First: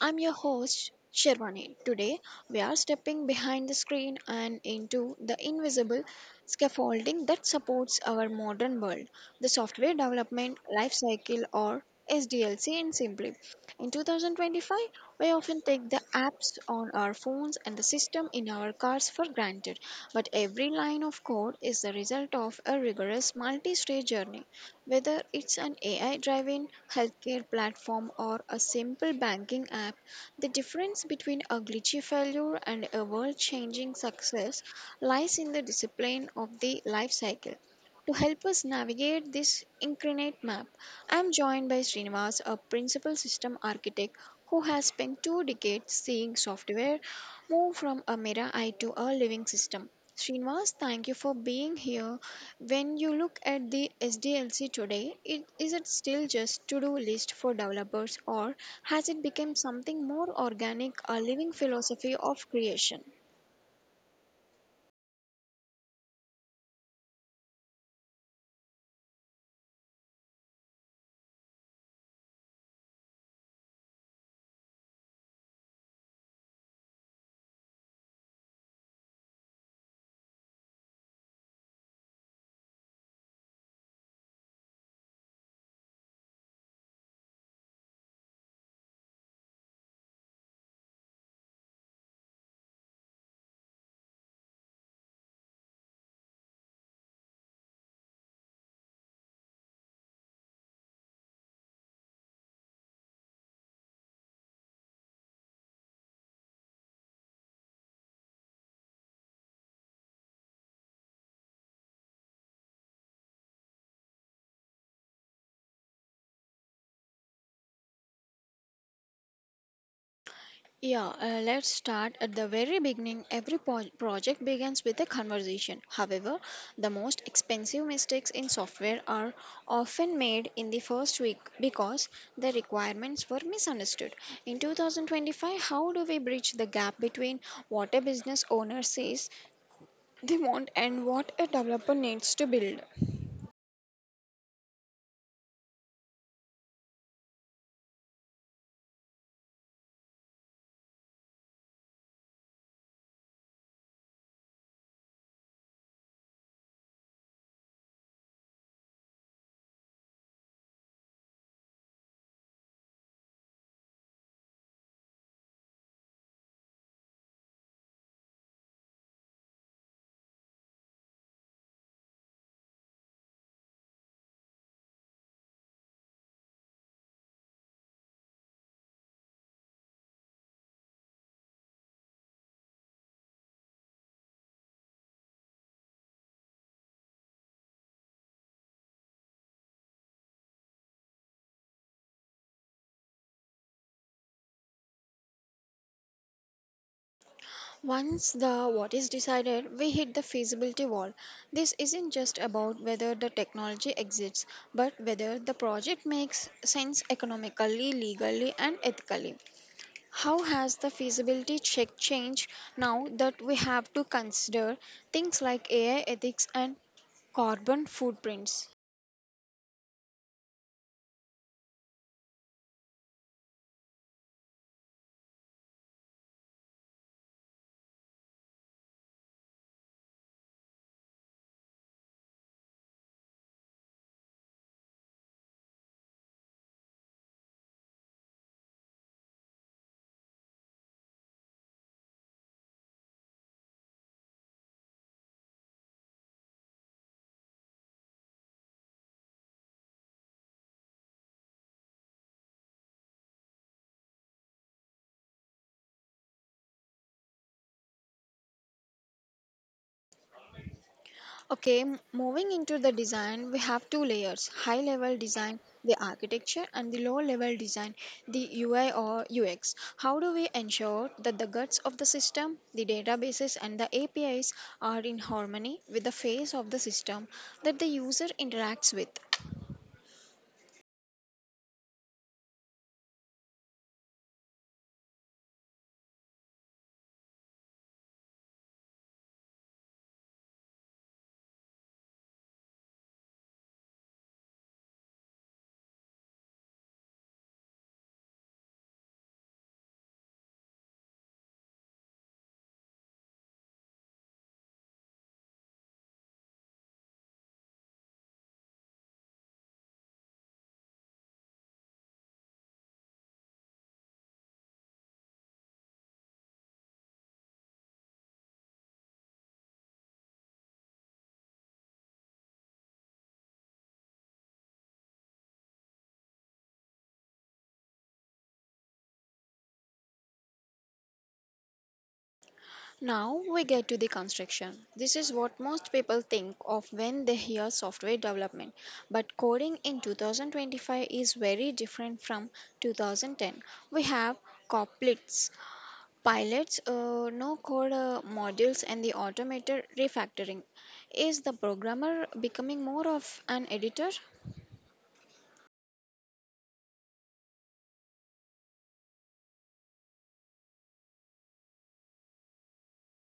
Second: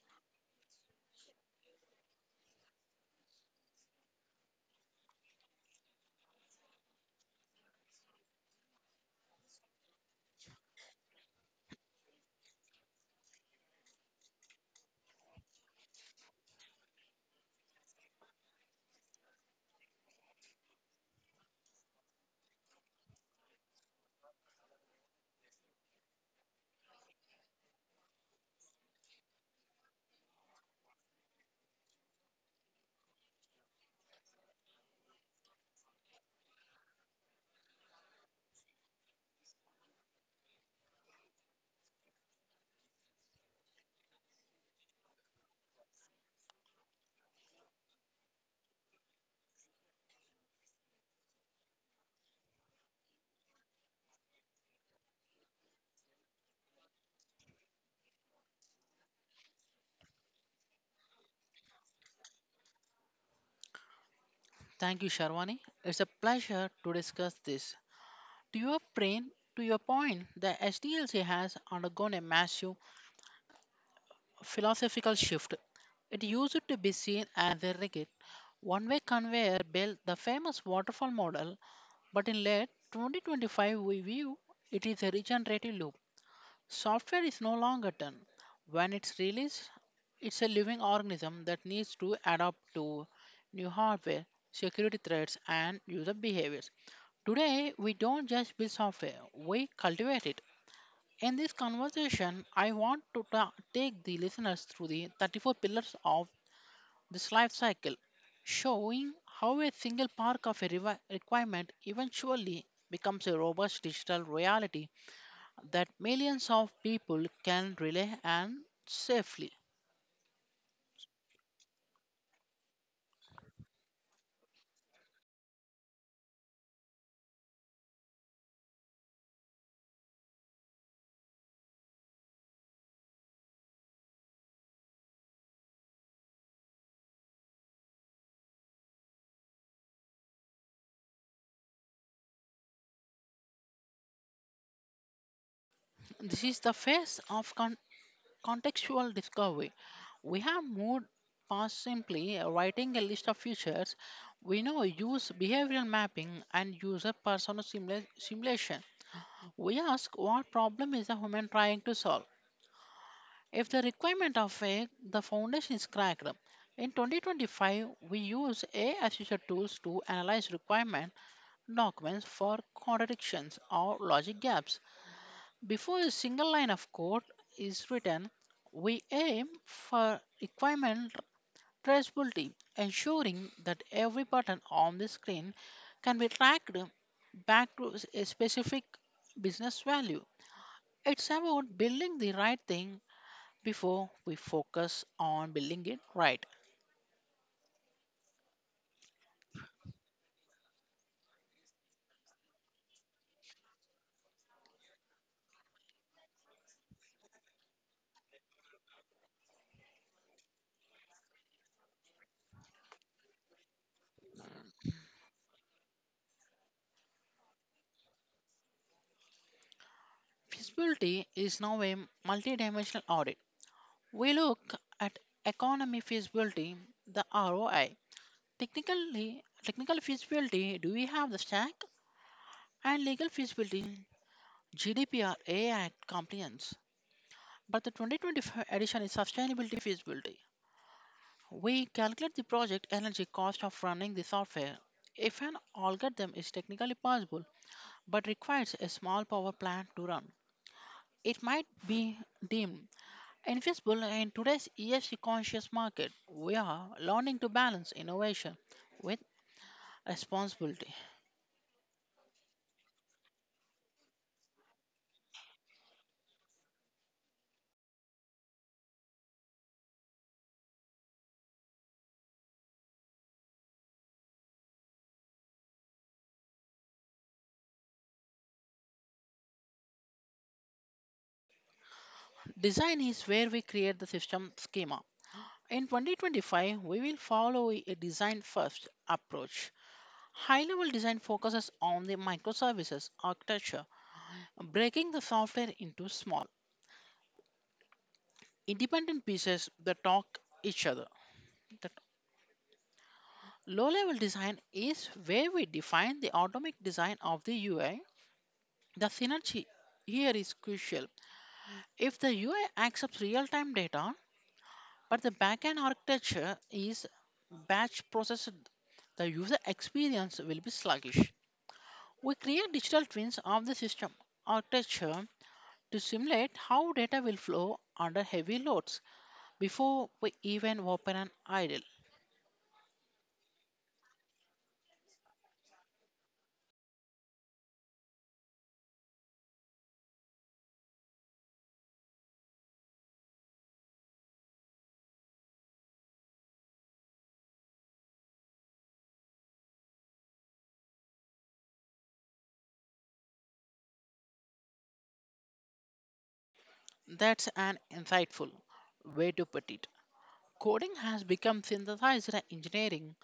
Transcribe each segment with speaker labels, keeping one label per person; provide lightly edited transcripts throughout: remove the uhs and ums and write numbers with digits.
Speaker 1: I'm your host, Sherwani. Today, we are stepping behind the screen and into the invisible scaffolding that supports our modern world, the software development life cycle, or SDLC in simply. In 2025, we often take the apps on our phones and the system in our cars for granted, but every line of code is the result of a rigorous multi-stage journey. Whether it's an AI driven healthcare platform or a simple banking app, the difference between a glitchy failure and a world changing success lies in the discipline of the life cycle. To help us navigate this incarnate map, I am joined by Srinivas, a principal system architect who has spent two decades seeing software move from a mirror eye to a living system. Srinivas, thank you for being here. When you look at the SDLC today, it, is it still just to-do list for developers, or has it become something more organic, a living philosophy of creation?
Speaker 2: Thank you, Sharwani. It's a pleasure to discuss this. To your brain, to your point, the SDLC has undergone a massive philosophical shift. It used to be seen as a rigid, one way conveyor belt, the famous waterfall model, but in late 2025, we view it is a regenerative loop. Software is no longer done. When it's released, it's a living organism that needs to adapt to new hardware, security threats, and user behaviors. Today, we don't just build software, we cultivate it. In this conversation, I want to take the listeners through the 34 pillars of this life cycle, showing how a single part of a requirement eventually becomes a robust digital reality that millions of people can rely on safely.
Speaker 1: Yeah, let's start at the very beginning. Every project begins with a conversation. However, the most expensive mistakes in software are often made in the first week because the requirements were misunderstood. In 2025, how do we bridge the gap between what a business owner says they want and what a developer needs to build?
Speaker 2: This is the phase of contextual discovery. We have moved past simply writing a list of features. We now use behavioral mapping and user persona simulation. We ask what problem is the human trying to solve. If the requirement of a the foundation is cracked, in 2025 we use AI assisted tools to analyze requirement documents for contradictions or logic gaps. Before a single line of code is written, we aim for requirement traceability, ensuring that every button on the screen can be tracked back to a specific business value. It's about building the right thing before we focus on building it right.
Speaker 1: Once the what is decided, we hit the feasibility wall. This isn't just about whether the technology exists, but whether the project makes sense economically, legally, and ethically. How has the feasibility check changed now that we have to consider things like AI ethics and carbon footprints?
Speaker 2: Feasibility is now a multi-dimensional audit. We look at economy feasibility, the ROI. Technically, technical feasibility, do we have the stack? And legal feasibility, GDPR, AI compliance. But the 2025 edition is sustainability feasibility. We calculate the project energy cost of running the software. If an algorithm is technically possible but requires a small power plant to run, it might be deemed invisible. In today's ESG conscious market, we are learning to balance innovation with responsibility.
Speaker 1: Okay, moving into the design, we have two layers: high level design, the architecture, and the low level design, the UI or UX. How do we ensure that the guts of the system, the databases, and the APIs are in harmony with the face of the system that the user interacts with?
Speaker 2: Design is where we create the system schema. In 2025, we will follow a design first approach. High level design focuses on the microservices architecture, breaking the software into small, independent pieces that talk each other. Low level design is where we define the atomic design of the UI. The synergy here is crucial. If the UI accepts real time data, but the backend architecture is batch processed, the user experience will be sluggish. We create digital twins of the system architecture to simulate how data will flow under heavy loads before we even open an idle.
Speaker 1: Now we get to the construction. This is what most people think of when they hear software development. But coding in 2025 is very different from 2010. We have Coplets, pilots, no code modules, and the automated refactoring. Is the programmer becoming more of an editor?
Speaker 2: That's an insightful way to put it. Coding has become synthesizer engineering.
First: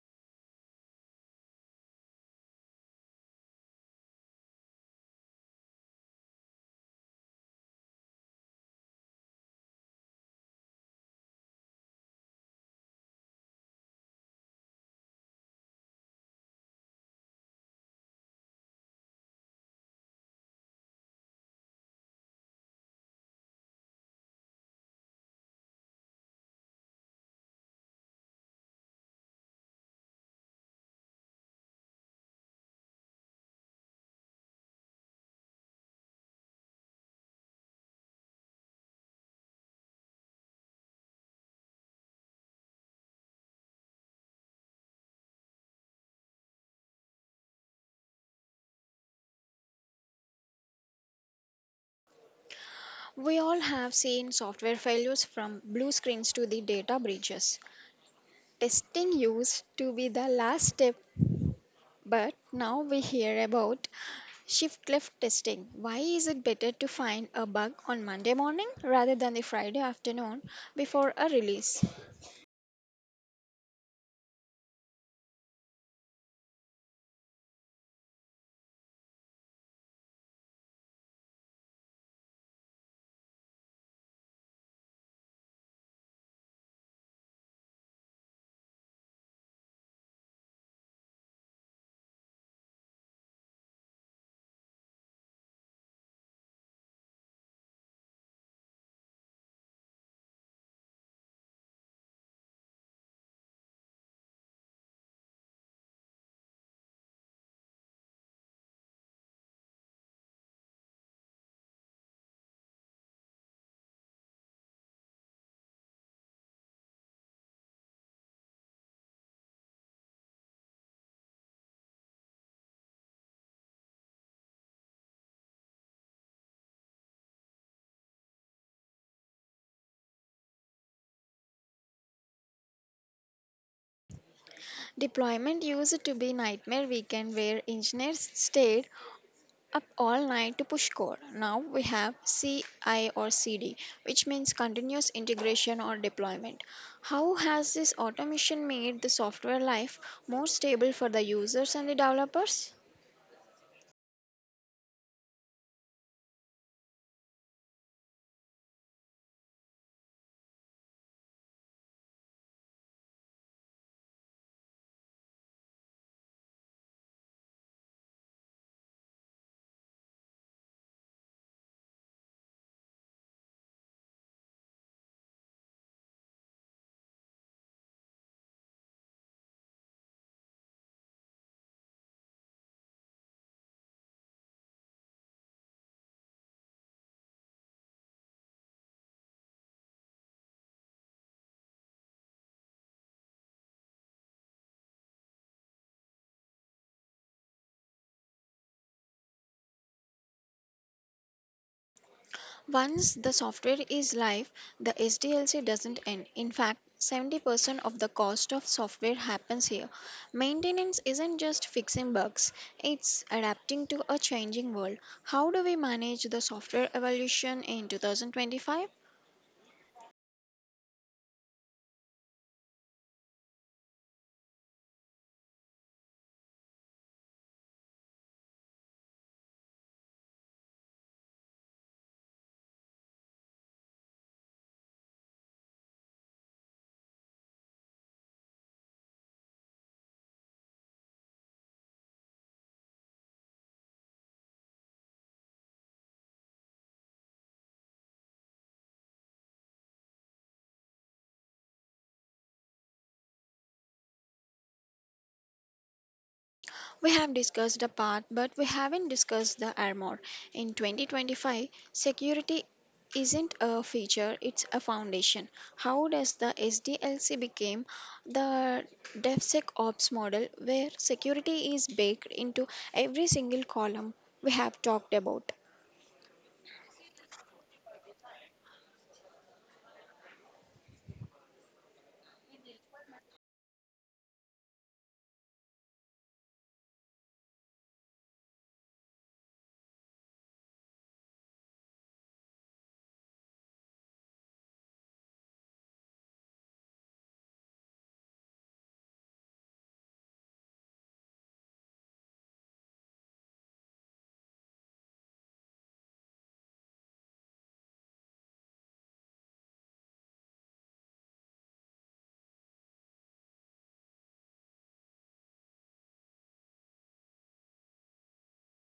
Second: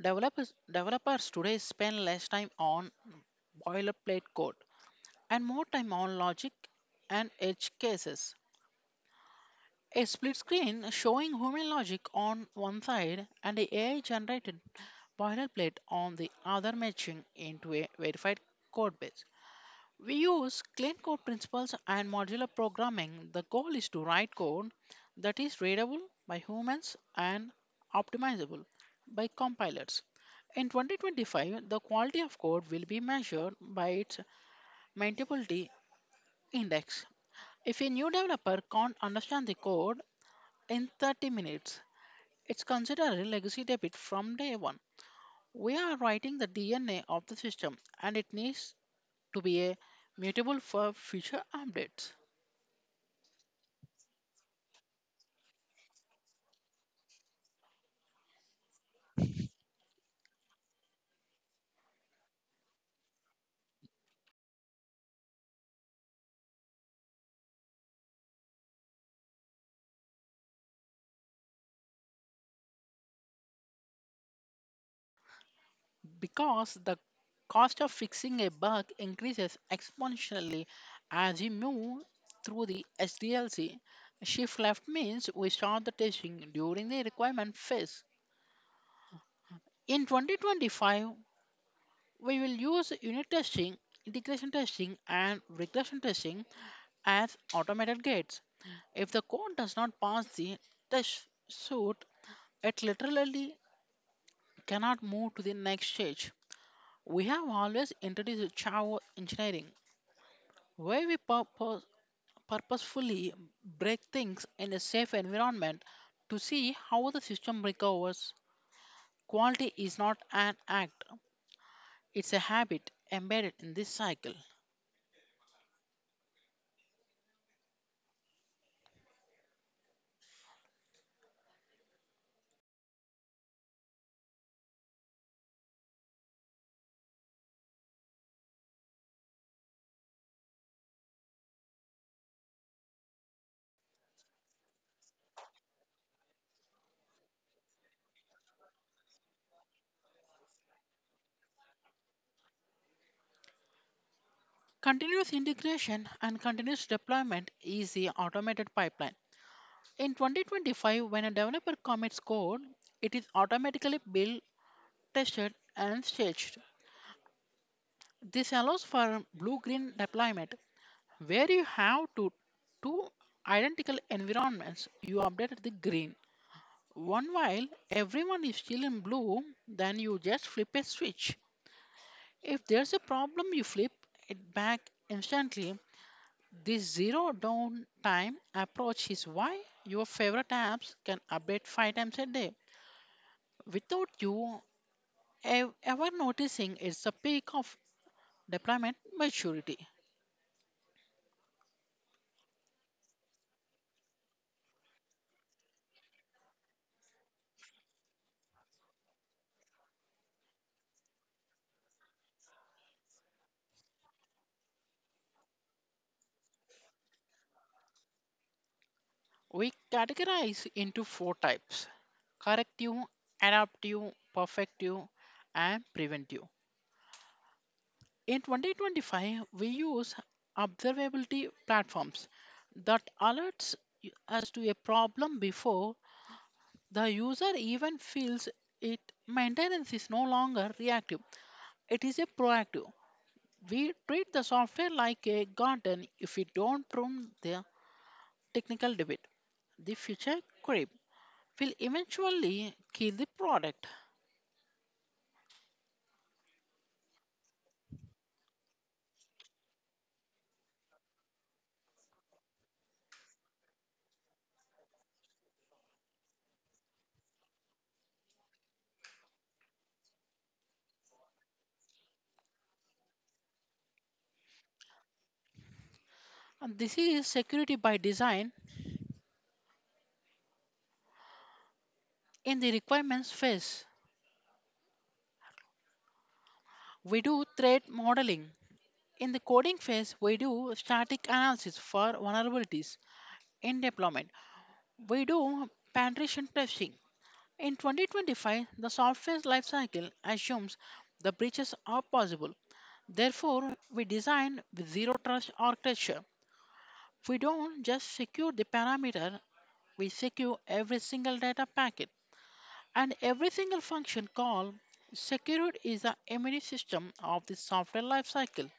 Speaker 2: Developers today spend less time on boilerplate code, and more time on logic and edge cases. A split screen showing human logic on one side and the AI generated boilerplate on the other matching into a verified code base. We use clean code principles and modular programming. The goal is to write code that is readable by humans and optimizable by compilers. In 2025, the quality of code will be measured by its maintainability index. If a new developer can't understand the code in 30 minutes, it's considered a legacy debit from day one. We are writing the DNA of the system and it needs to be a mutable for future updates
Speaker 1: We all have seen software failures, from blue screens to the data breaches. Testing used to be the last step. But now we hear about shift left testing. Why is it better to find a bug on Monday morning rather than the Friday afternoon before a release?
Speaker 2: because the cost of fixing a bug increases exponentially as we move through the SDLC. Shift left means we start the testing during the requirement phase. In 2025, we will use unit testing, integration testing, and regression testing as automated gates. If the code does not pass the test suite, it literally cannot move to the next stage. We have always introduced Java engineering, where we purposefully break things in a safe environment to see how the system recovers. Quality is not an act, it's a habit embedded in this cycle.
Speaker 1: Deployment used to be nightmare weekend where engineers stayed up all night to push code. Now we have CI or CD, which means continuous integration or deployment. How has this automation made the software life more stable for the users and the developers?
Speaker 2: Continuous integration and continuous deployment is the automated pipeline. In 2025, when a developer commits code, it is automatically built, tested, and staged. This allows for blue green deployment, where you have to two identical environments. You update the green one while everyone is still in blue, then you just flip a switch. If there's a problem, you flip it back instantly. This zero downtime approach is why your favorite apps can update 5 times a day without you ever noticing. It's the peak of deployment maturity.
Speaker 1: Once the software is live, the SDLC doesn't end. In fact, 70% of the cost of software happens here. Maintenance isn't just fixing bugs, it's adapting to a changing world. How do we manage the software evolution in 2025?
Speaker 2: We categorize into four types: corrective, adaptive, perfective, and preventive. In 2025, we use observability platforms that alerts us to a problem before the user even feels it. Maintenance is no longer reactive. It is a proactive. We treat the software like a garden. If we don't prune the technical debit, the future creep will eventually kill the product.
Speaker 1: We have discussed the path, but we haven't discussed the armor. In 2025, security isn't a feature, it's a foundation. How does the SDLC become the DevSecOps model where security is baked into every single column we have talked about?
Speaker 2: And this is security by design in the requirements phase. We do threat modeling. In the coding phase, we do static analysis for vulnerabilities. In deployment, we do penetration testing. In 2025, the software's lifecycle assumes the breaches are possible. Therefore, we design with zero trust architecture. We don't just secure the parameter, we secure every single data packet and every single function call. Secured is the immune system of the software lifecycle.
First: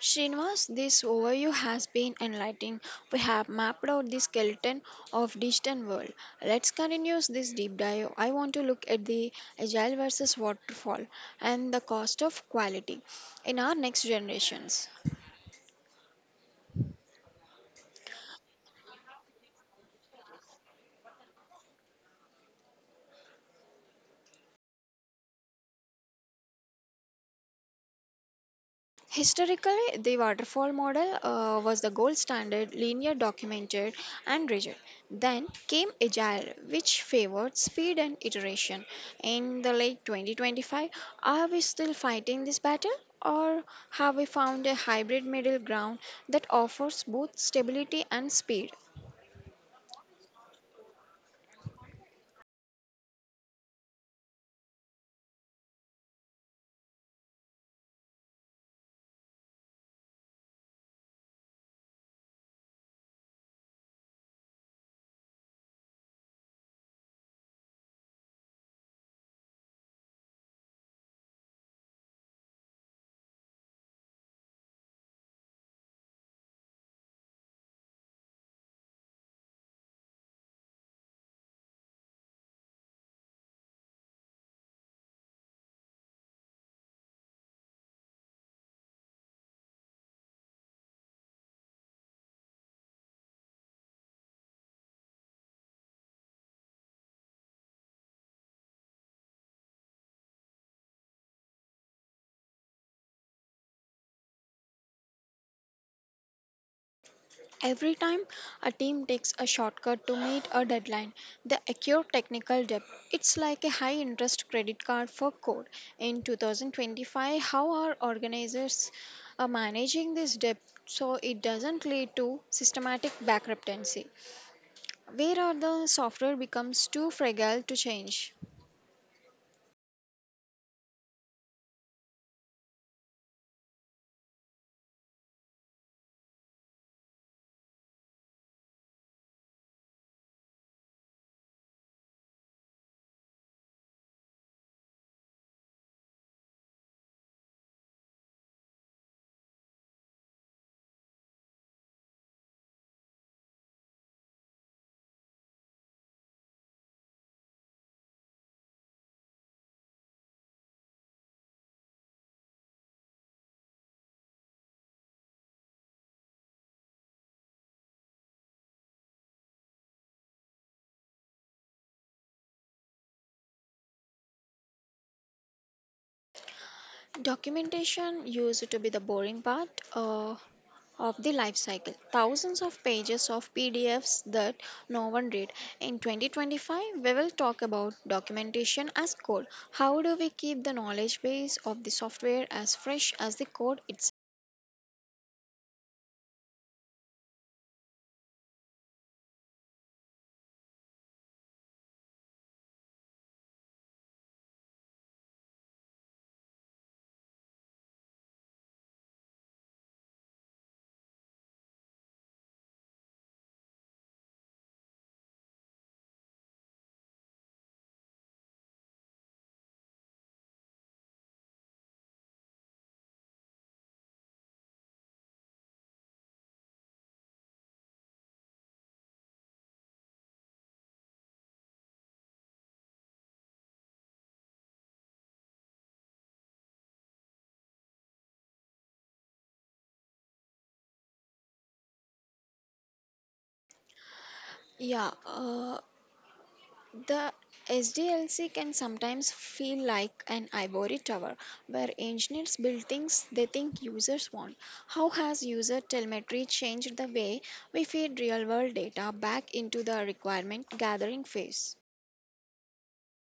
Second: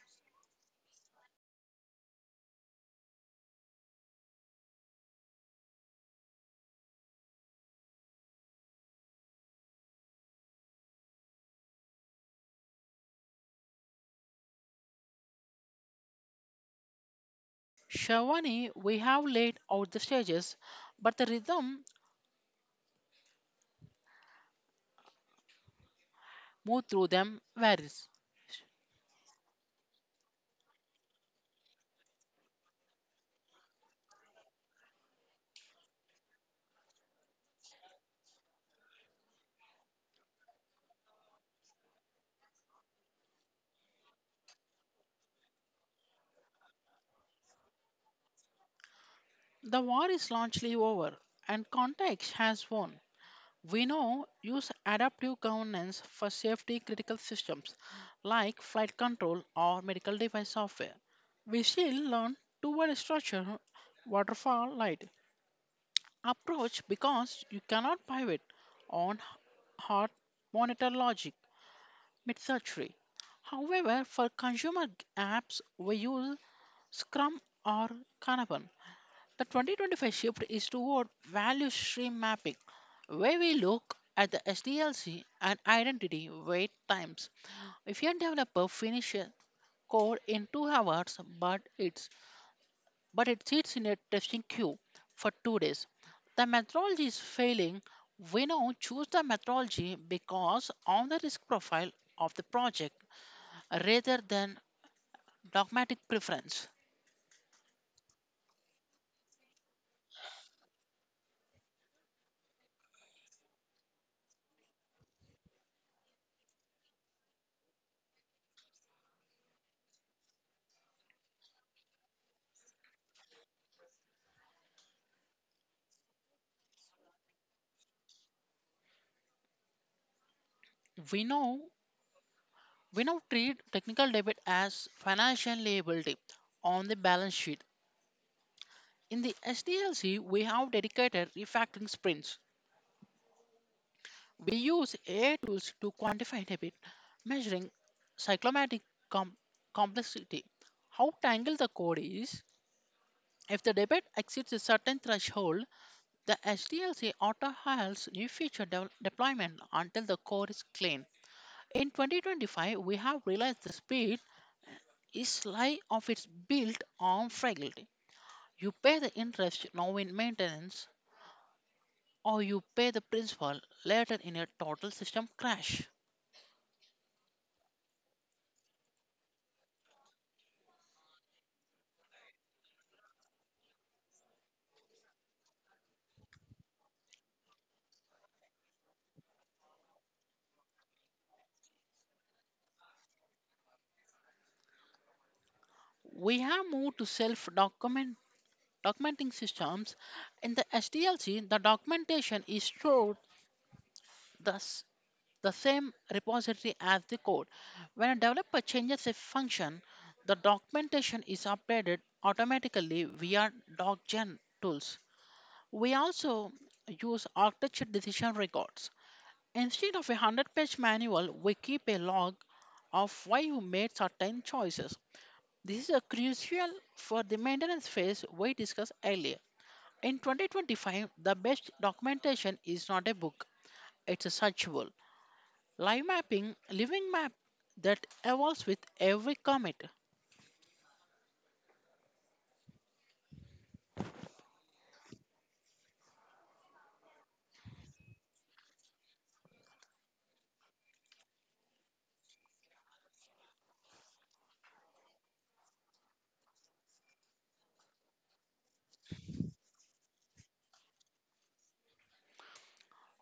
Speaker 1: Srinivas, this overview has been enlightening. We have mapped out the skeleton of digital world. Let's continue this deep dive. I want to look at the agile versus waterfall and the cost of quality in our next generations.
Speaker 2: Shavani, we have laid out the stages, but the rhythm moved through them varies.
Speaker 1: Historically, the waterfall model was the gold standard, linear, documented, and rigid. Then came Agile, which favored speed and iteration. In the late 2025, are we still fighting this battle? Or have we found a hybrid middle ground that offers both stability and speed?
Speaker 2: The war is largely over and context has won. We now use adaptive governance for safety critical systems like flight control or medical device software. We still learn two-word structure, waterfall, light approach because you cannot pivot on hard monitor logic mid-surgery. However, for consumer apps, we use Scrum or Kanban. The 2025 shift is toward value stream mapping, where we look at the SDLC and identity wait times. If your developer finishes code in 2 hours, but it sits in a testing queue for 2 days, the methodology is failing. We now choose the methodology because on the risk profile of the project rather than dogmatic preference.
Speaker 1: Every time a team takes a shortcut to meet a deadline, they accrue technical debt. It's like a high interest credit card for code. In 2025, how are organizers managing this debt so it doesn't lead to systematic bankruptcy? Where are the software becomes too fragile to change?
Speaker 2: We know We now treat technical debt as financial liability on the balance sheet. In the SDLC, we have dedicated refactoring sprints. We use AI tools to quantify debt, measuring cyclomatic com- complexity, how tangled the code is. If the debit exceeds a certain threshold, the SDLC auto halts new feature deployment until the code is clean. In 2025, we have realized the speed is sly of its built on fragile. You pay the interest now in maintenance, or you pay the principal later in a total system crash.
Speaker 1: Documentation used to be the boring part. Of the life cycle. Thousands of pages of PDFs that no one read. In 2025, we will talk about documentation as code. How do we keep the knowledge base of the software as fresh as the code itself?
Speaker 2: We have moved to self document documenting systems. In the SDLC, the documentation is stored the, s- the same repository as the code. When a developer changes a function, the documentation is updated automatically via DocGen tools. We also use architecture decision records. Instead of a 100-page manual, we keep a log of why you made certain choices. This is a crucial for the maintenance phase we discussed earlier. In 2025, the best documentation is not a book, it's a searchable. Live mapping, living map that evolves with every commit.
Speaker 1: Yeah, uh, the SDLC can sometimes feel like an ivory tower where engineers build things they think users want. How has user telemetry changed the way we feed real world data back into the requirement gathering phase?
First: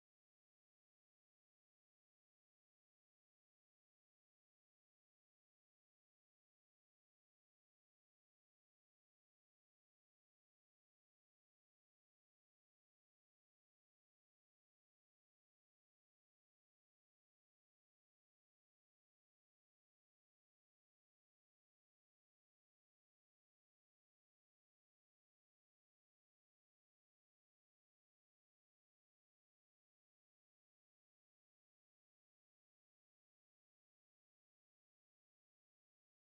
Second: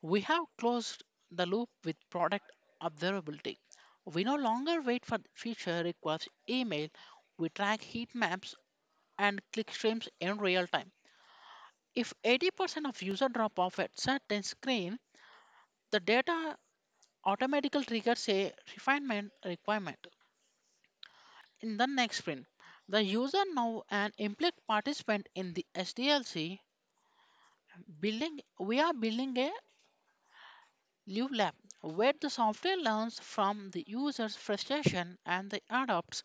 Speaker 2: We have closed the loop with product observability. We no longer wait for feature requests email. We track heat maps and clickstreams in real time. If 80% of user drop off at certain screen, the data automatically triggers a refinement requirement. In the next sprint, the user now an implicit participant in the SDLC building we are building a live lab where the software learns from the user's frustration and they adopts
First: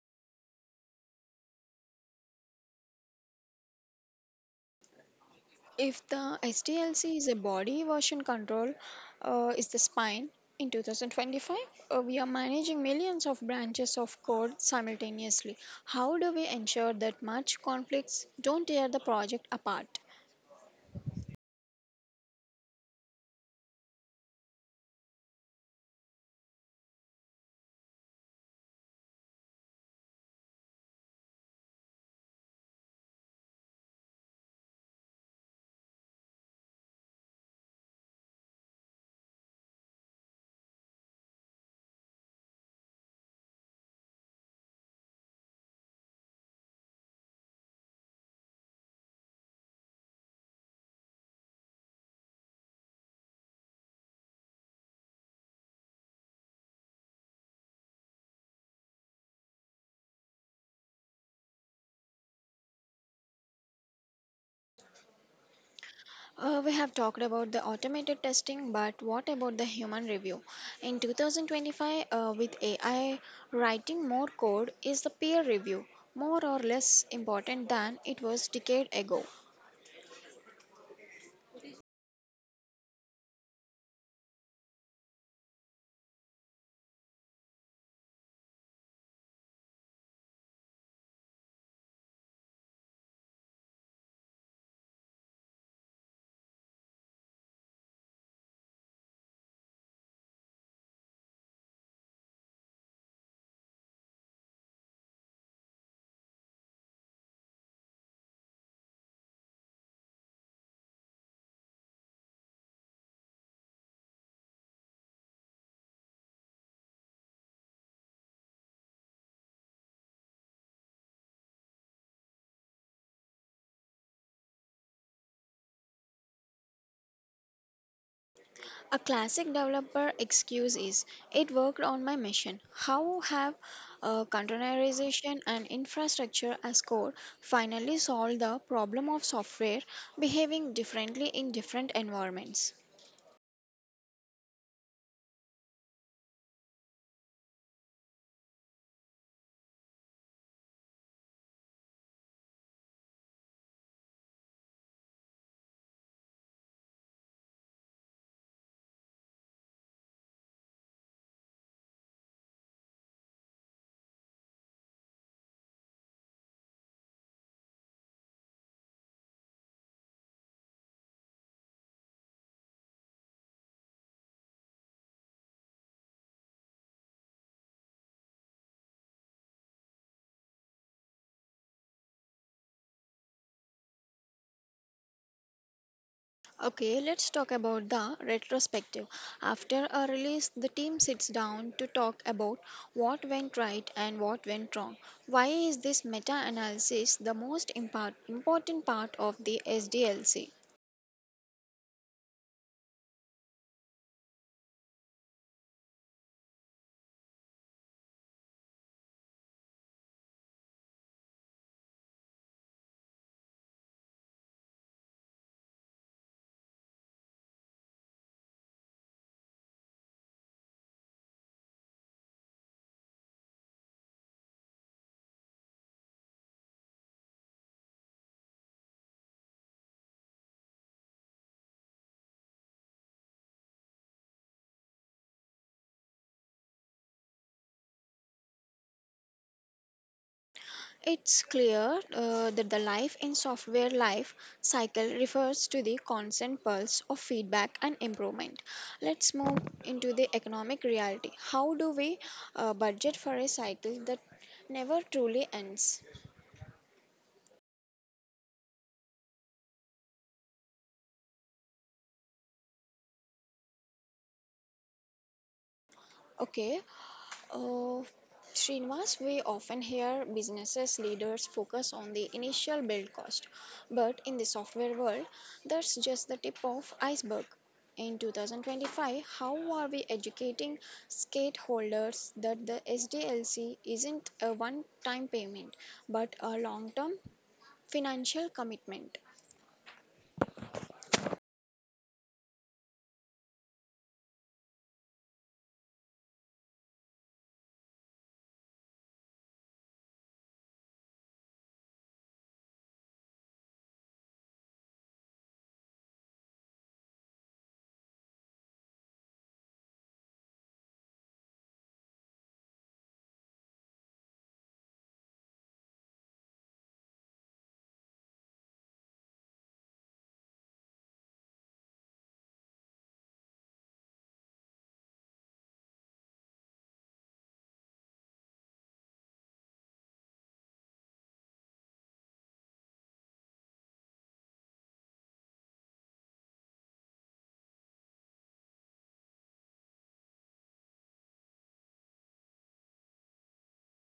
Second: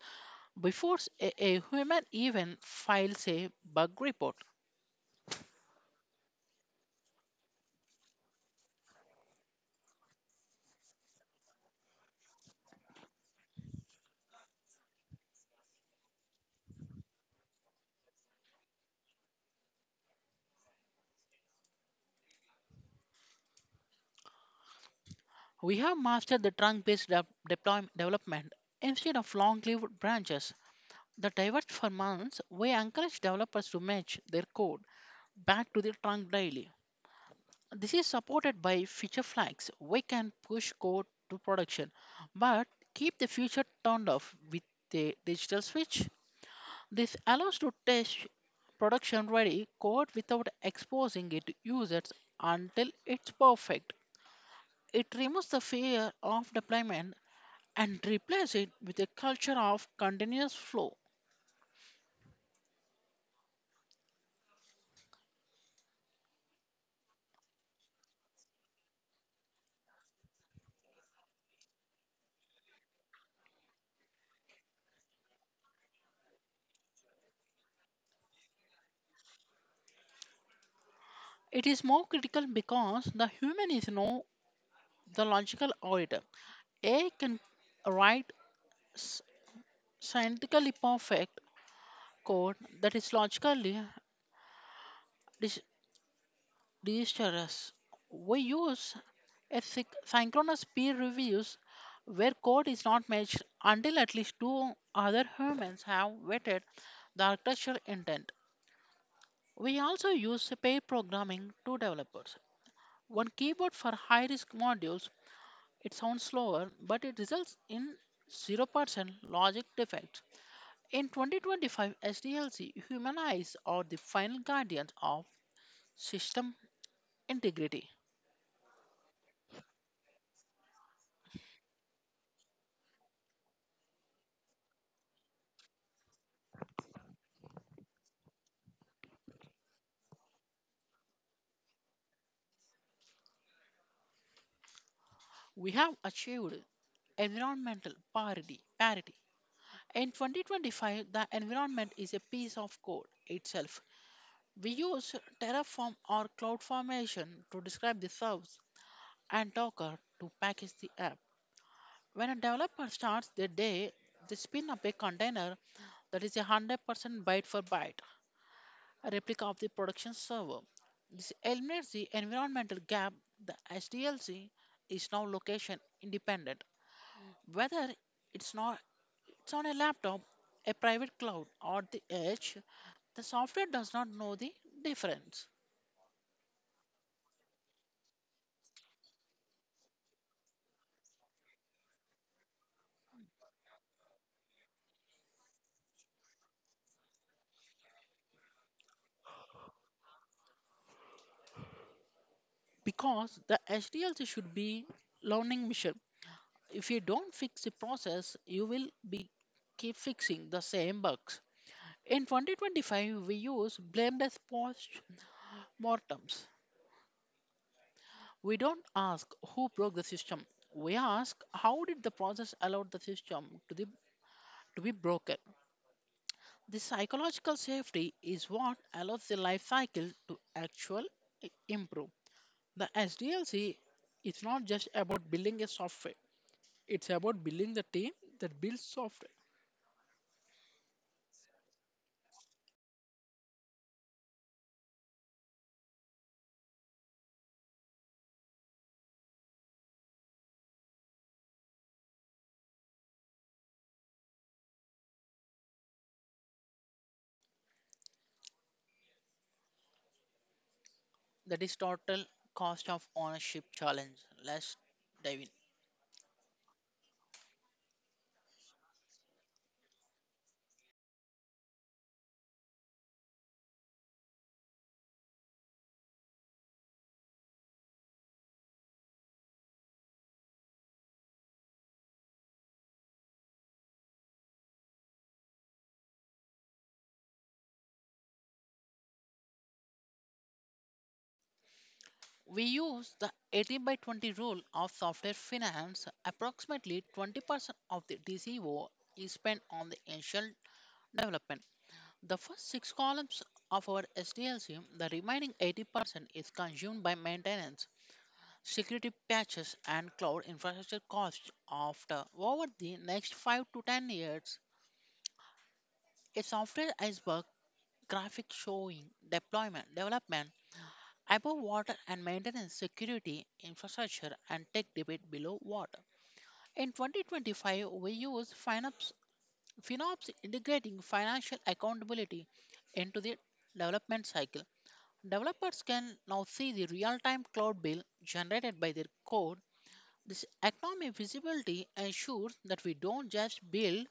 Speaker 2: before a human even files a bug report.
Speaker 1: If the SDLC is a body version control, is the spine. In 2025, we are managing millions of branches of code simultaneously. How do we ensure that much conflicts don't tear the project apart?
Speaker 2: We have mastered the trunk based development instead of long lived branches. The diverse firms we encourage developers to match their code back to the trunk daily. This is supported by feature flags. We can push code to production, but keep the feature turned off with a digital switch. This allows to test production ready code without exposing it to users until it's perfect. It removes the fear of deployment and replaces it with a culture of continuous flow.
Speaker 1: We have talked about the automated testing, but what about the human review? In 2025, with AI, writing more code, is the peer review more or less important than it was decade ago?
Speaker 2: It is more critical because the human is no the logical orator. A can write s- scientifically perfect code that is logically dis- disastrous. We use a synchronous peer reviews where code is not matched until at least 2 other humans have vetted the architectural intent. We also use pair programming to developers. One keyboard for high risk modules. It sounds slower, but it results in 0% logic defect. In 2025, SDLC humanize or the final guardians of system integrity.
Speaker 1: A classic developer excuse is it worked on my machine. How have containerization and infrastructure as code finally solved the problem of software behaving differently in different environments?
Speaker 2: We have achieved environmental parity. Parity. In 2025, the environment is a piece of code itself. We use Terraform or CloudFormation to describe the service and Docker to package the app. When a developer starts their day, they spin up a container that is a 100% byte for byte a replica of the production server. This eliminates the environmental gap. The SDLC is now location independent. Whether it's not it's on a laptop, a private cloud, or the edge, the software does not know the difference
Speaker 1: Okay, let's talk about the retrospective. After a release, the team sits down to talk about what went right and what went wrong. Why is this meta analysis the most important part of the SDLC?
Speaker 2: because the SDLC should be learning mission. If you don't fix the process, you will be keep fixing the same bugs. In 2025, we use blame death post Mortems. We don't ask who broke the system. We ask, how did the process allow the system to be broken. The psychological safety is what allows the life cycle to actually improve. The SDLC is not just about building a software. It's about building the team that builds software.
Speaker 1: It's clear that the life in software life cycle refers to the constant pulse of feedback and improvement. Let's move into the economic reality. How do we budget for a cycle that never truly ends?
Speaker 2: That is total cost of ownership challenge. Let's dive in.
Speaker 1: Okay, Uh, Srinivas, we often hear businesses leaders focus on the initial build cost, but in the software world, that's just the tip of iceberg. In 2025, how are we educating stakeholders that the SDLC isn't a one-time payment but a long-term financial commitment?
Speaker 2: We use the 18 by 20 rule of software finance. Approximately 20% of the DCO is spent on the initial development. The first six columns of our SDLC, the remaining 80% is consumed by maintenance, security patches, and cloud infrastructure costs. After over the next 5 to 10 years, a software iceberg graphic showing deployment, development, above water and maintenance, security, infrastructure, and tech debate below water. In 2025, we use FinOps integrating financial accountability into the development cycle. Developers can now see the real time cloud bill generated by their code. This economic visibility ensures that we don't just build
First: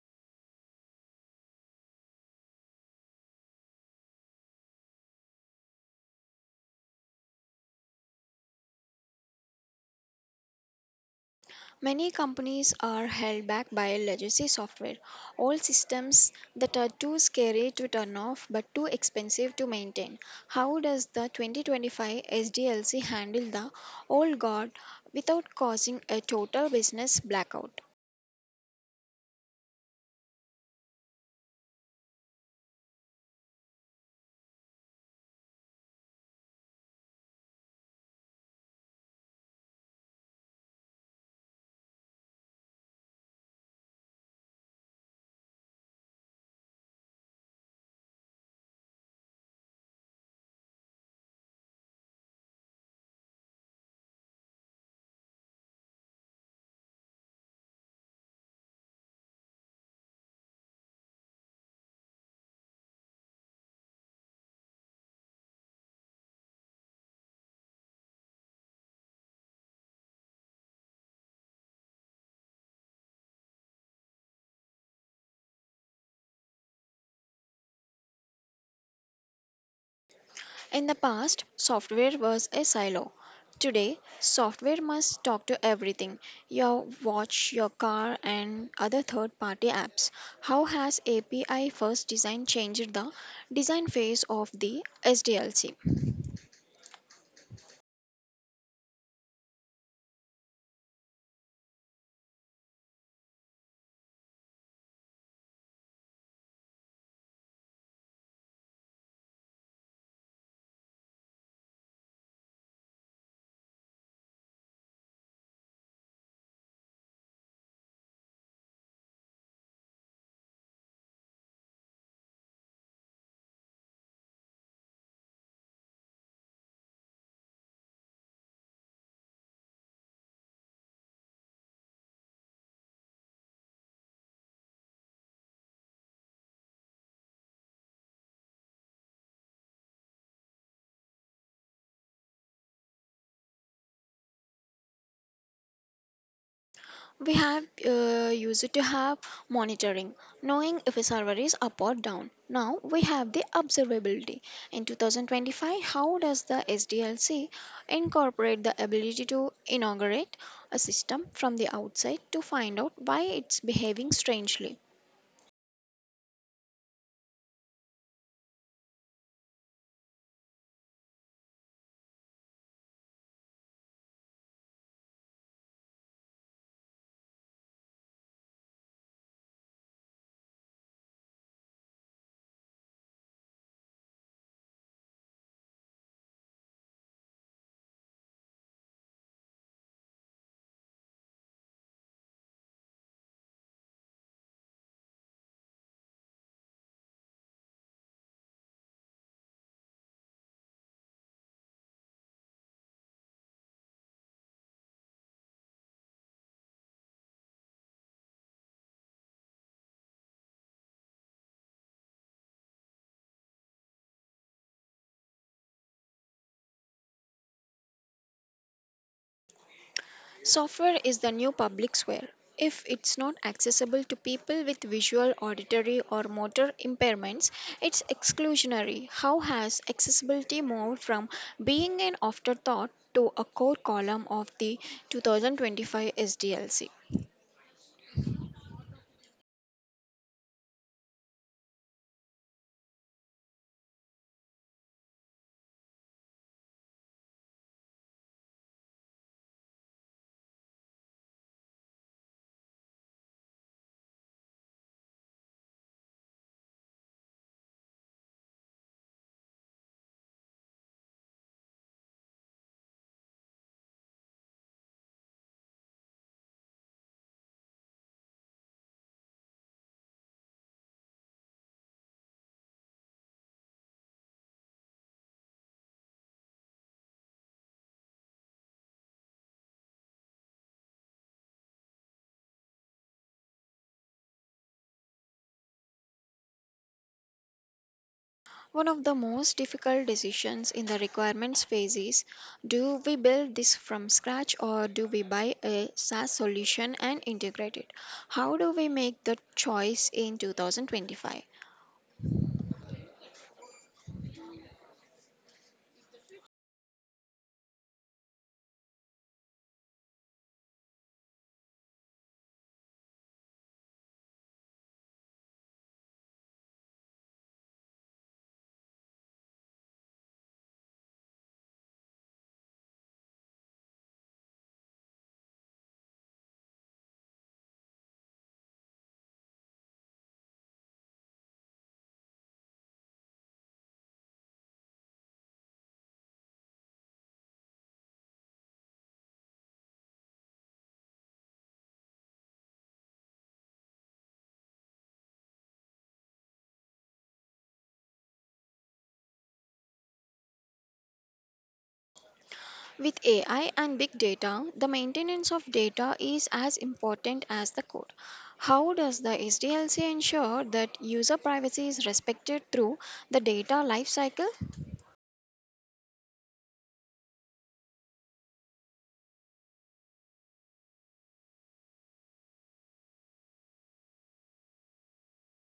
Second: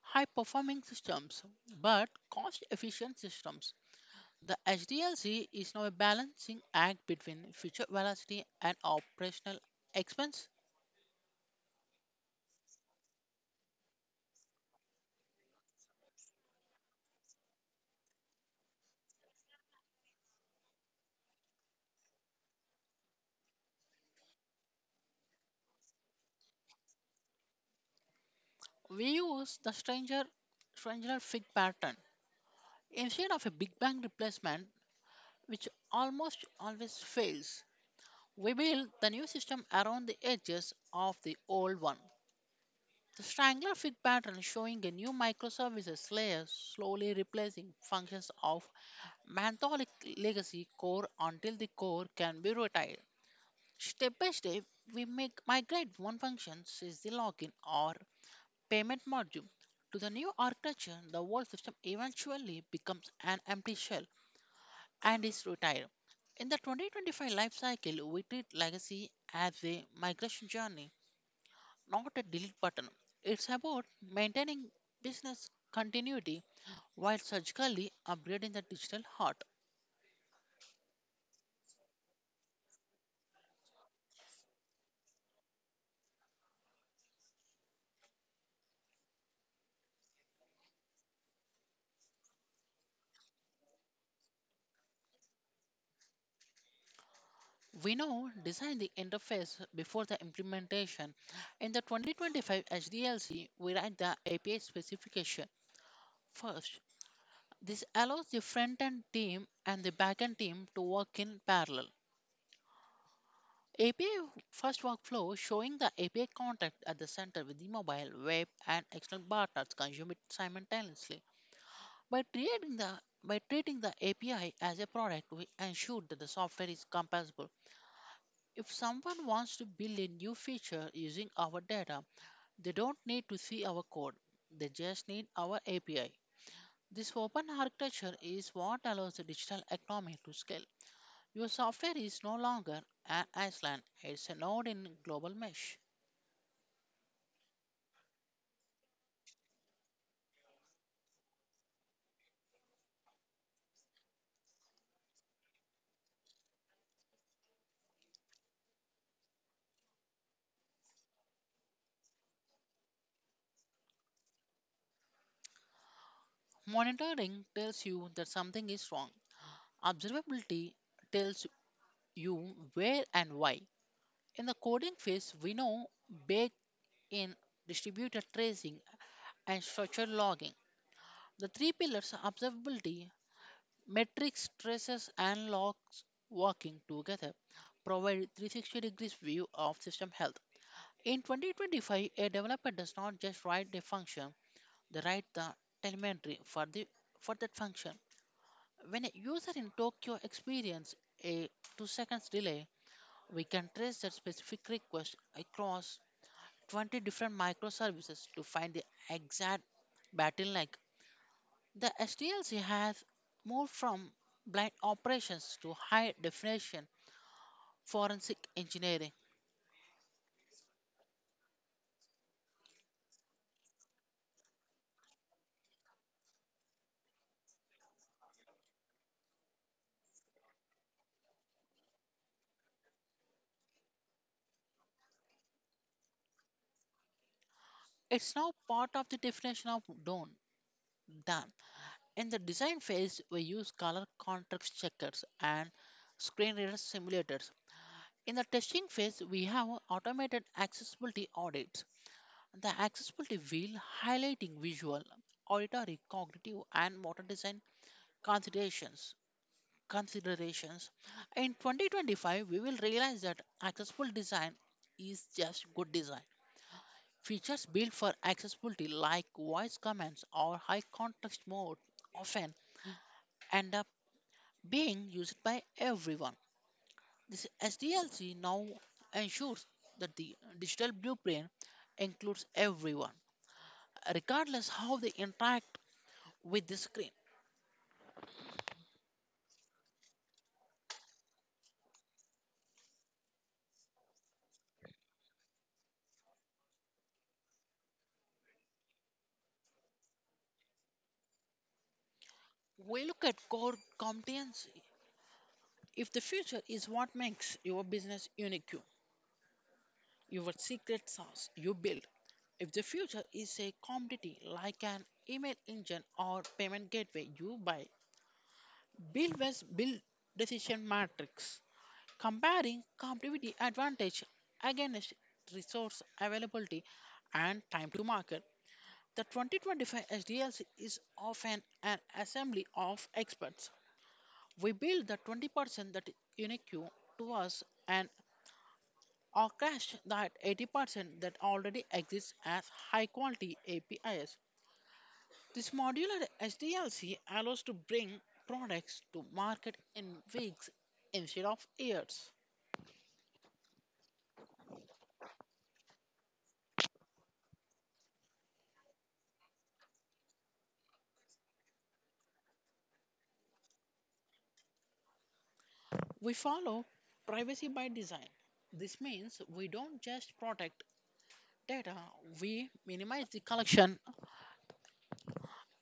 Speaker 2: high performing systems but cost efficient systems. The HDLC is now a balancing act between future velocity and operational expense.
Speaker 1: Many companies are held back by legacy software, old systems that are too scary to turn off but too expensive to maintain. How does the 2025 SDLC handle the old guard without causing a total business blackout?
Speaker 2: We use the stranger fit pattern instead of a big bang replacement, which almost always fails. We build the new system around the edges of the old one. The strangler fit pattern is showing a new microservices layer slowly replacing functions of Mantholic legacy core until the core can be retired. Step by step, we make migrate one function, says the login or payment module, to the new architecture. The old system eventually becomes an empty shell and is retired. In the 2025 life cycle, we treat legacy as a migration journey, not a delete button. It's about maintaining business continuity while surgically upgrading the digital heart.
Speaker 1: In the past, software was a silo. Today, software must talk to everything: your watch, your car, and other third party apps. How has API first design changed the design phase of the SDLC?
Speaker 2: We now design the interface before the implementation. In the 2025 HDLC, we write the API specification first. This allows the front-end team and the back-end team to work in parallel. API first workflow showing the API contact at the center with the mobile, web, and external partners consume it simultaneously. By treating the API as a product, we ensure that the software is compatible. If someone wants to build a new feature using our data, they don't need to see our code. They just need our API. This open architecture is what allows the digital economy to scale. Your software is no longer an island, it's a node in a global mesh.
Speaker 1: We have used to have monitoring, knowing if a server is up or down. Now we have the observability. In 2025, how does the SDLC incorporate the ability to inaugurate a system from the outside to find out why it's behaving strangely?
Speaker 2: Monitoring tells you that something is wrong. Observability tells you where and why. In the coding phase, we know baked in distributed tracing and structured logging. The three pillars are observability, metrics, traces, and logs working together provide 360 degrees view of system health. In 2025, a developer does not just write a function, they write the telemetry for that function. When a user in Tokyo experiences a 2 seconds delay, we can trace that specific request across 20 different microservices to find the exact bottleneck. The SDLC has moved from blind operations to high definition forensic engineering.
Speaker 1: Software is the new public square. If it's not accessible to people with visual, auditory, or motor impairments, it's exclusionary. How has accessibility moved from being an afterthought to a core column of the 2025 SDLC?
Speaker 2: It's now part of the definition of DONE. Done. In the design phase, we use color contrast checkers and screen reader simulators. In the testing phase, we have automated accessibility audits. The accessibility wheel highlighting visual, auditory, cognitive, and motor design considerations. considerations. In 2025, we will realize that accessible design is just good design. Features built for accessibility, like voice commands or high context mode, often end up being used by everyone. This SDLC now ensures that the digital blueprint includes everyone, regardless how they interact with the screen.
Speaker 1: One of the most difficult decisions in the requirements phase is do we build this from scratch or do we buy a SaaS solution and integrate it? How do we make the choice in 2025?
Speaker 2: We look at core competency. If the future is what makes your business unique, your secret sauce you build. If the future is a commodity like an email engine or payment gateway you buy, Bill West build decision matrix, comparing competitive advantage against resource availability and time to market. The 2025 SDLC is often an assembly of experts. We build the 20% that is unique to us and or cache that 80% that already exists as high quality APIs. This modular SDLC allows to bring products to market in weeks instead of years.
Speaker 1: With AI and big data, the maintenance of data is as important as the code. How does the SDLC ensure that user privacy is respected through the data lifecycle?
Speaker 2: We follow privacy by design. This means we don't just protect data, we minimize the collection.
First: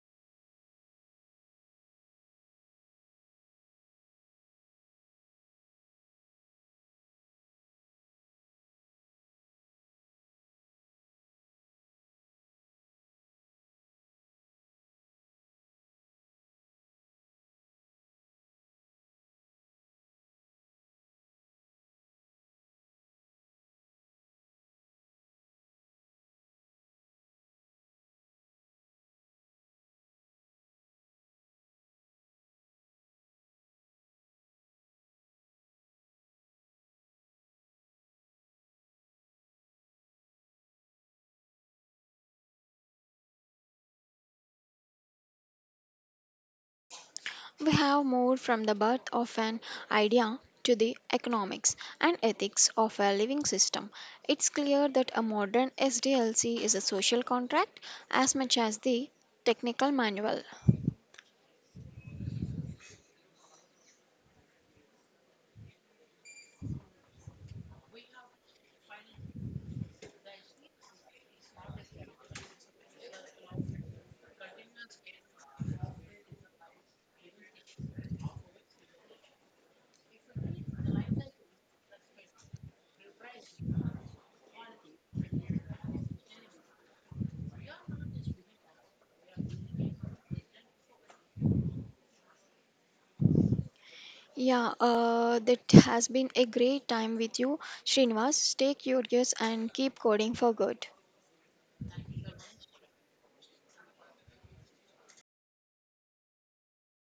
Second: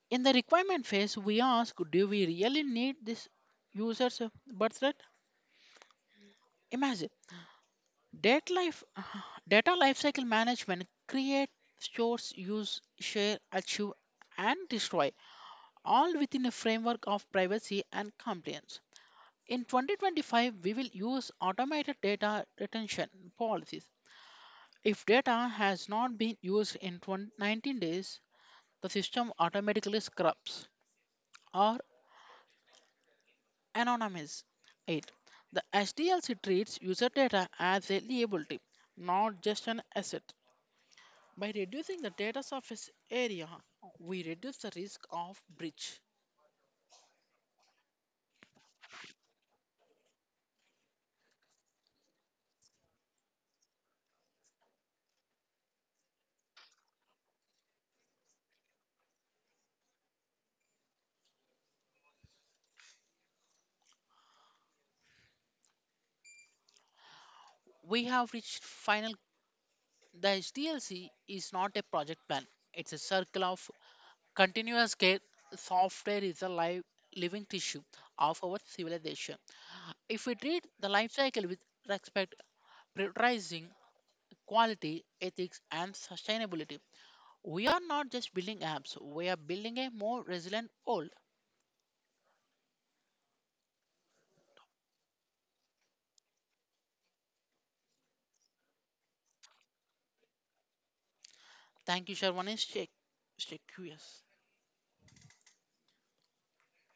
Speaker 2: In the requirement phase, we ask, do we really need this user's birth rate? Imagine data life, data lifecycle management create, stores, use, share, achieve, and destroy, all within a framework of privacy and compliance. In 2025, we will use automated data retention policies. If data has not been used in 20 19 days, the system automatically scrubs or anonymizes it. The SDLC treats user data as a liability, not just an asset. By reducing the data surface area, we reduce the risk of breach.
Speaker 1: We have moved from the birth of an idea to the economics and ethics of a living system. It's clear that a modern SDLC is a social contract as much as the technical manual.
Speaker 2: We have reached final. The HDLC is not a project plan, it's a circle of continuous care. Software is a live, living tissue of our civilization. If we treat the life cycle with respect, prioritizing quality, ethics, and sustainability, we are not just building apps, we are building a more resilient world.
Speaker 1: Yeah, that has been a great time with you, Srinivas. Stay curious and keep coding for good.
Speaker 2: Thank you, Sharvanesh. Stay curious.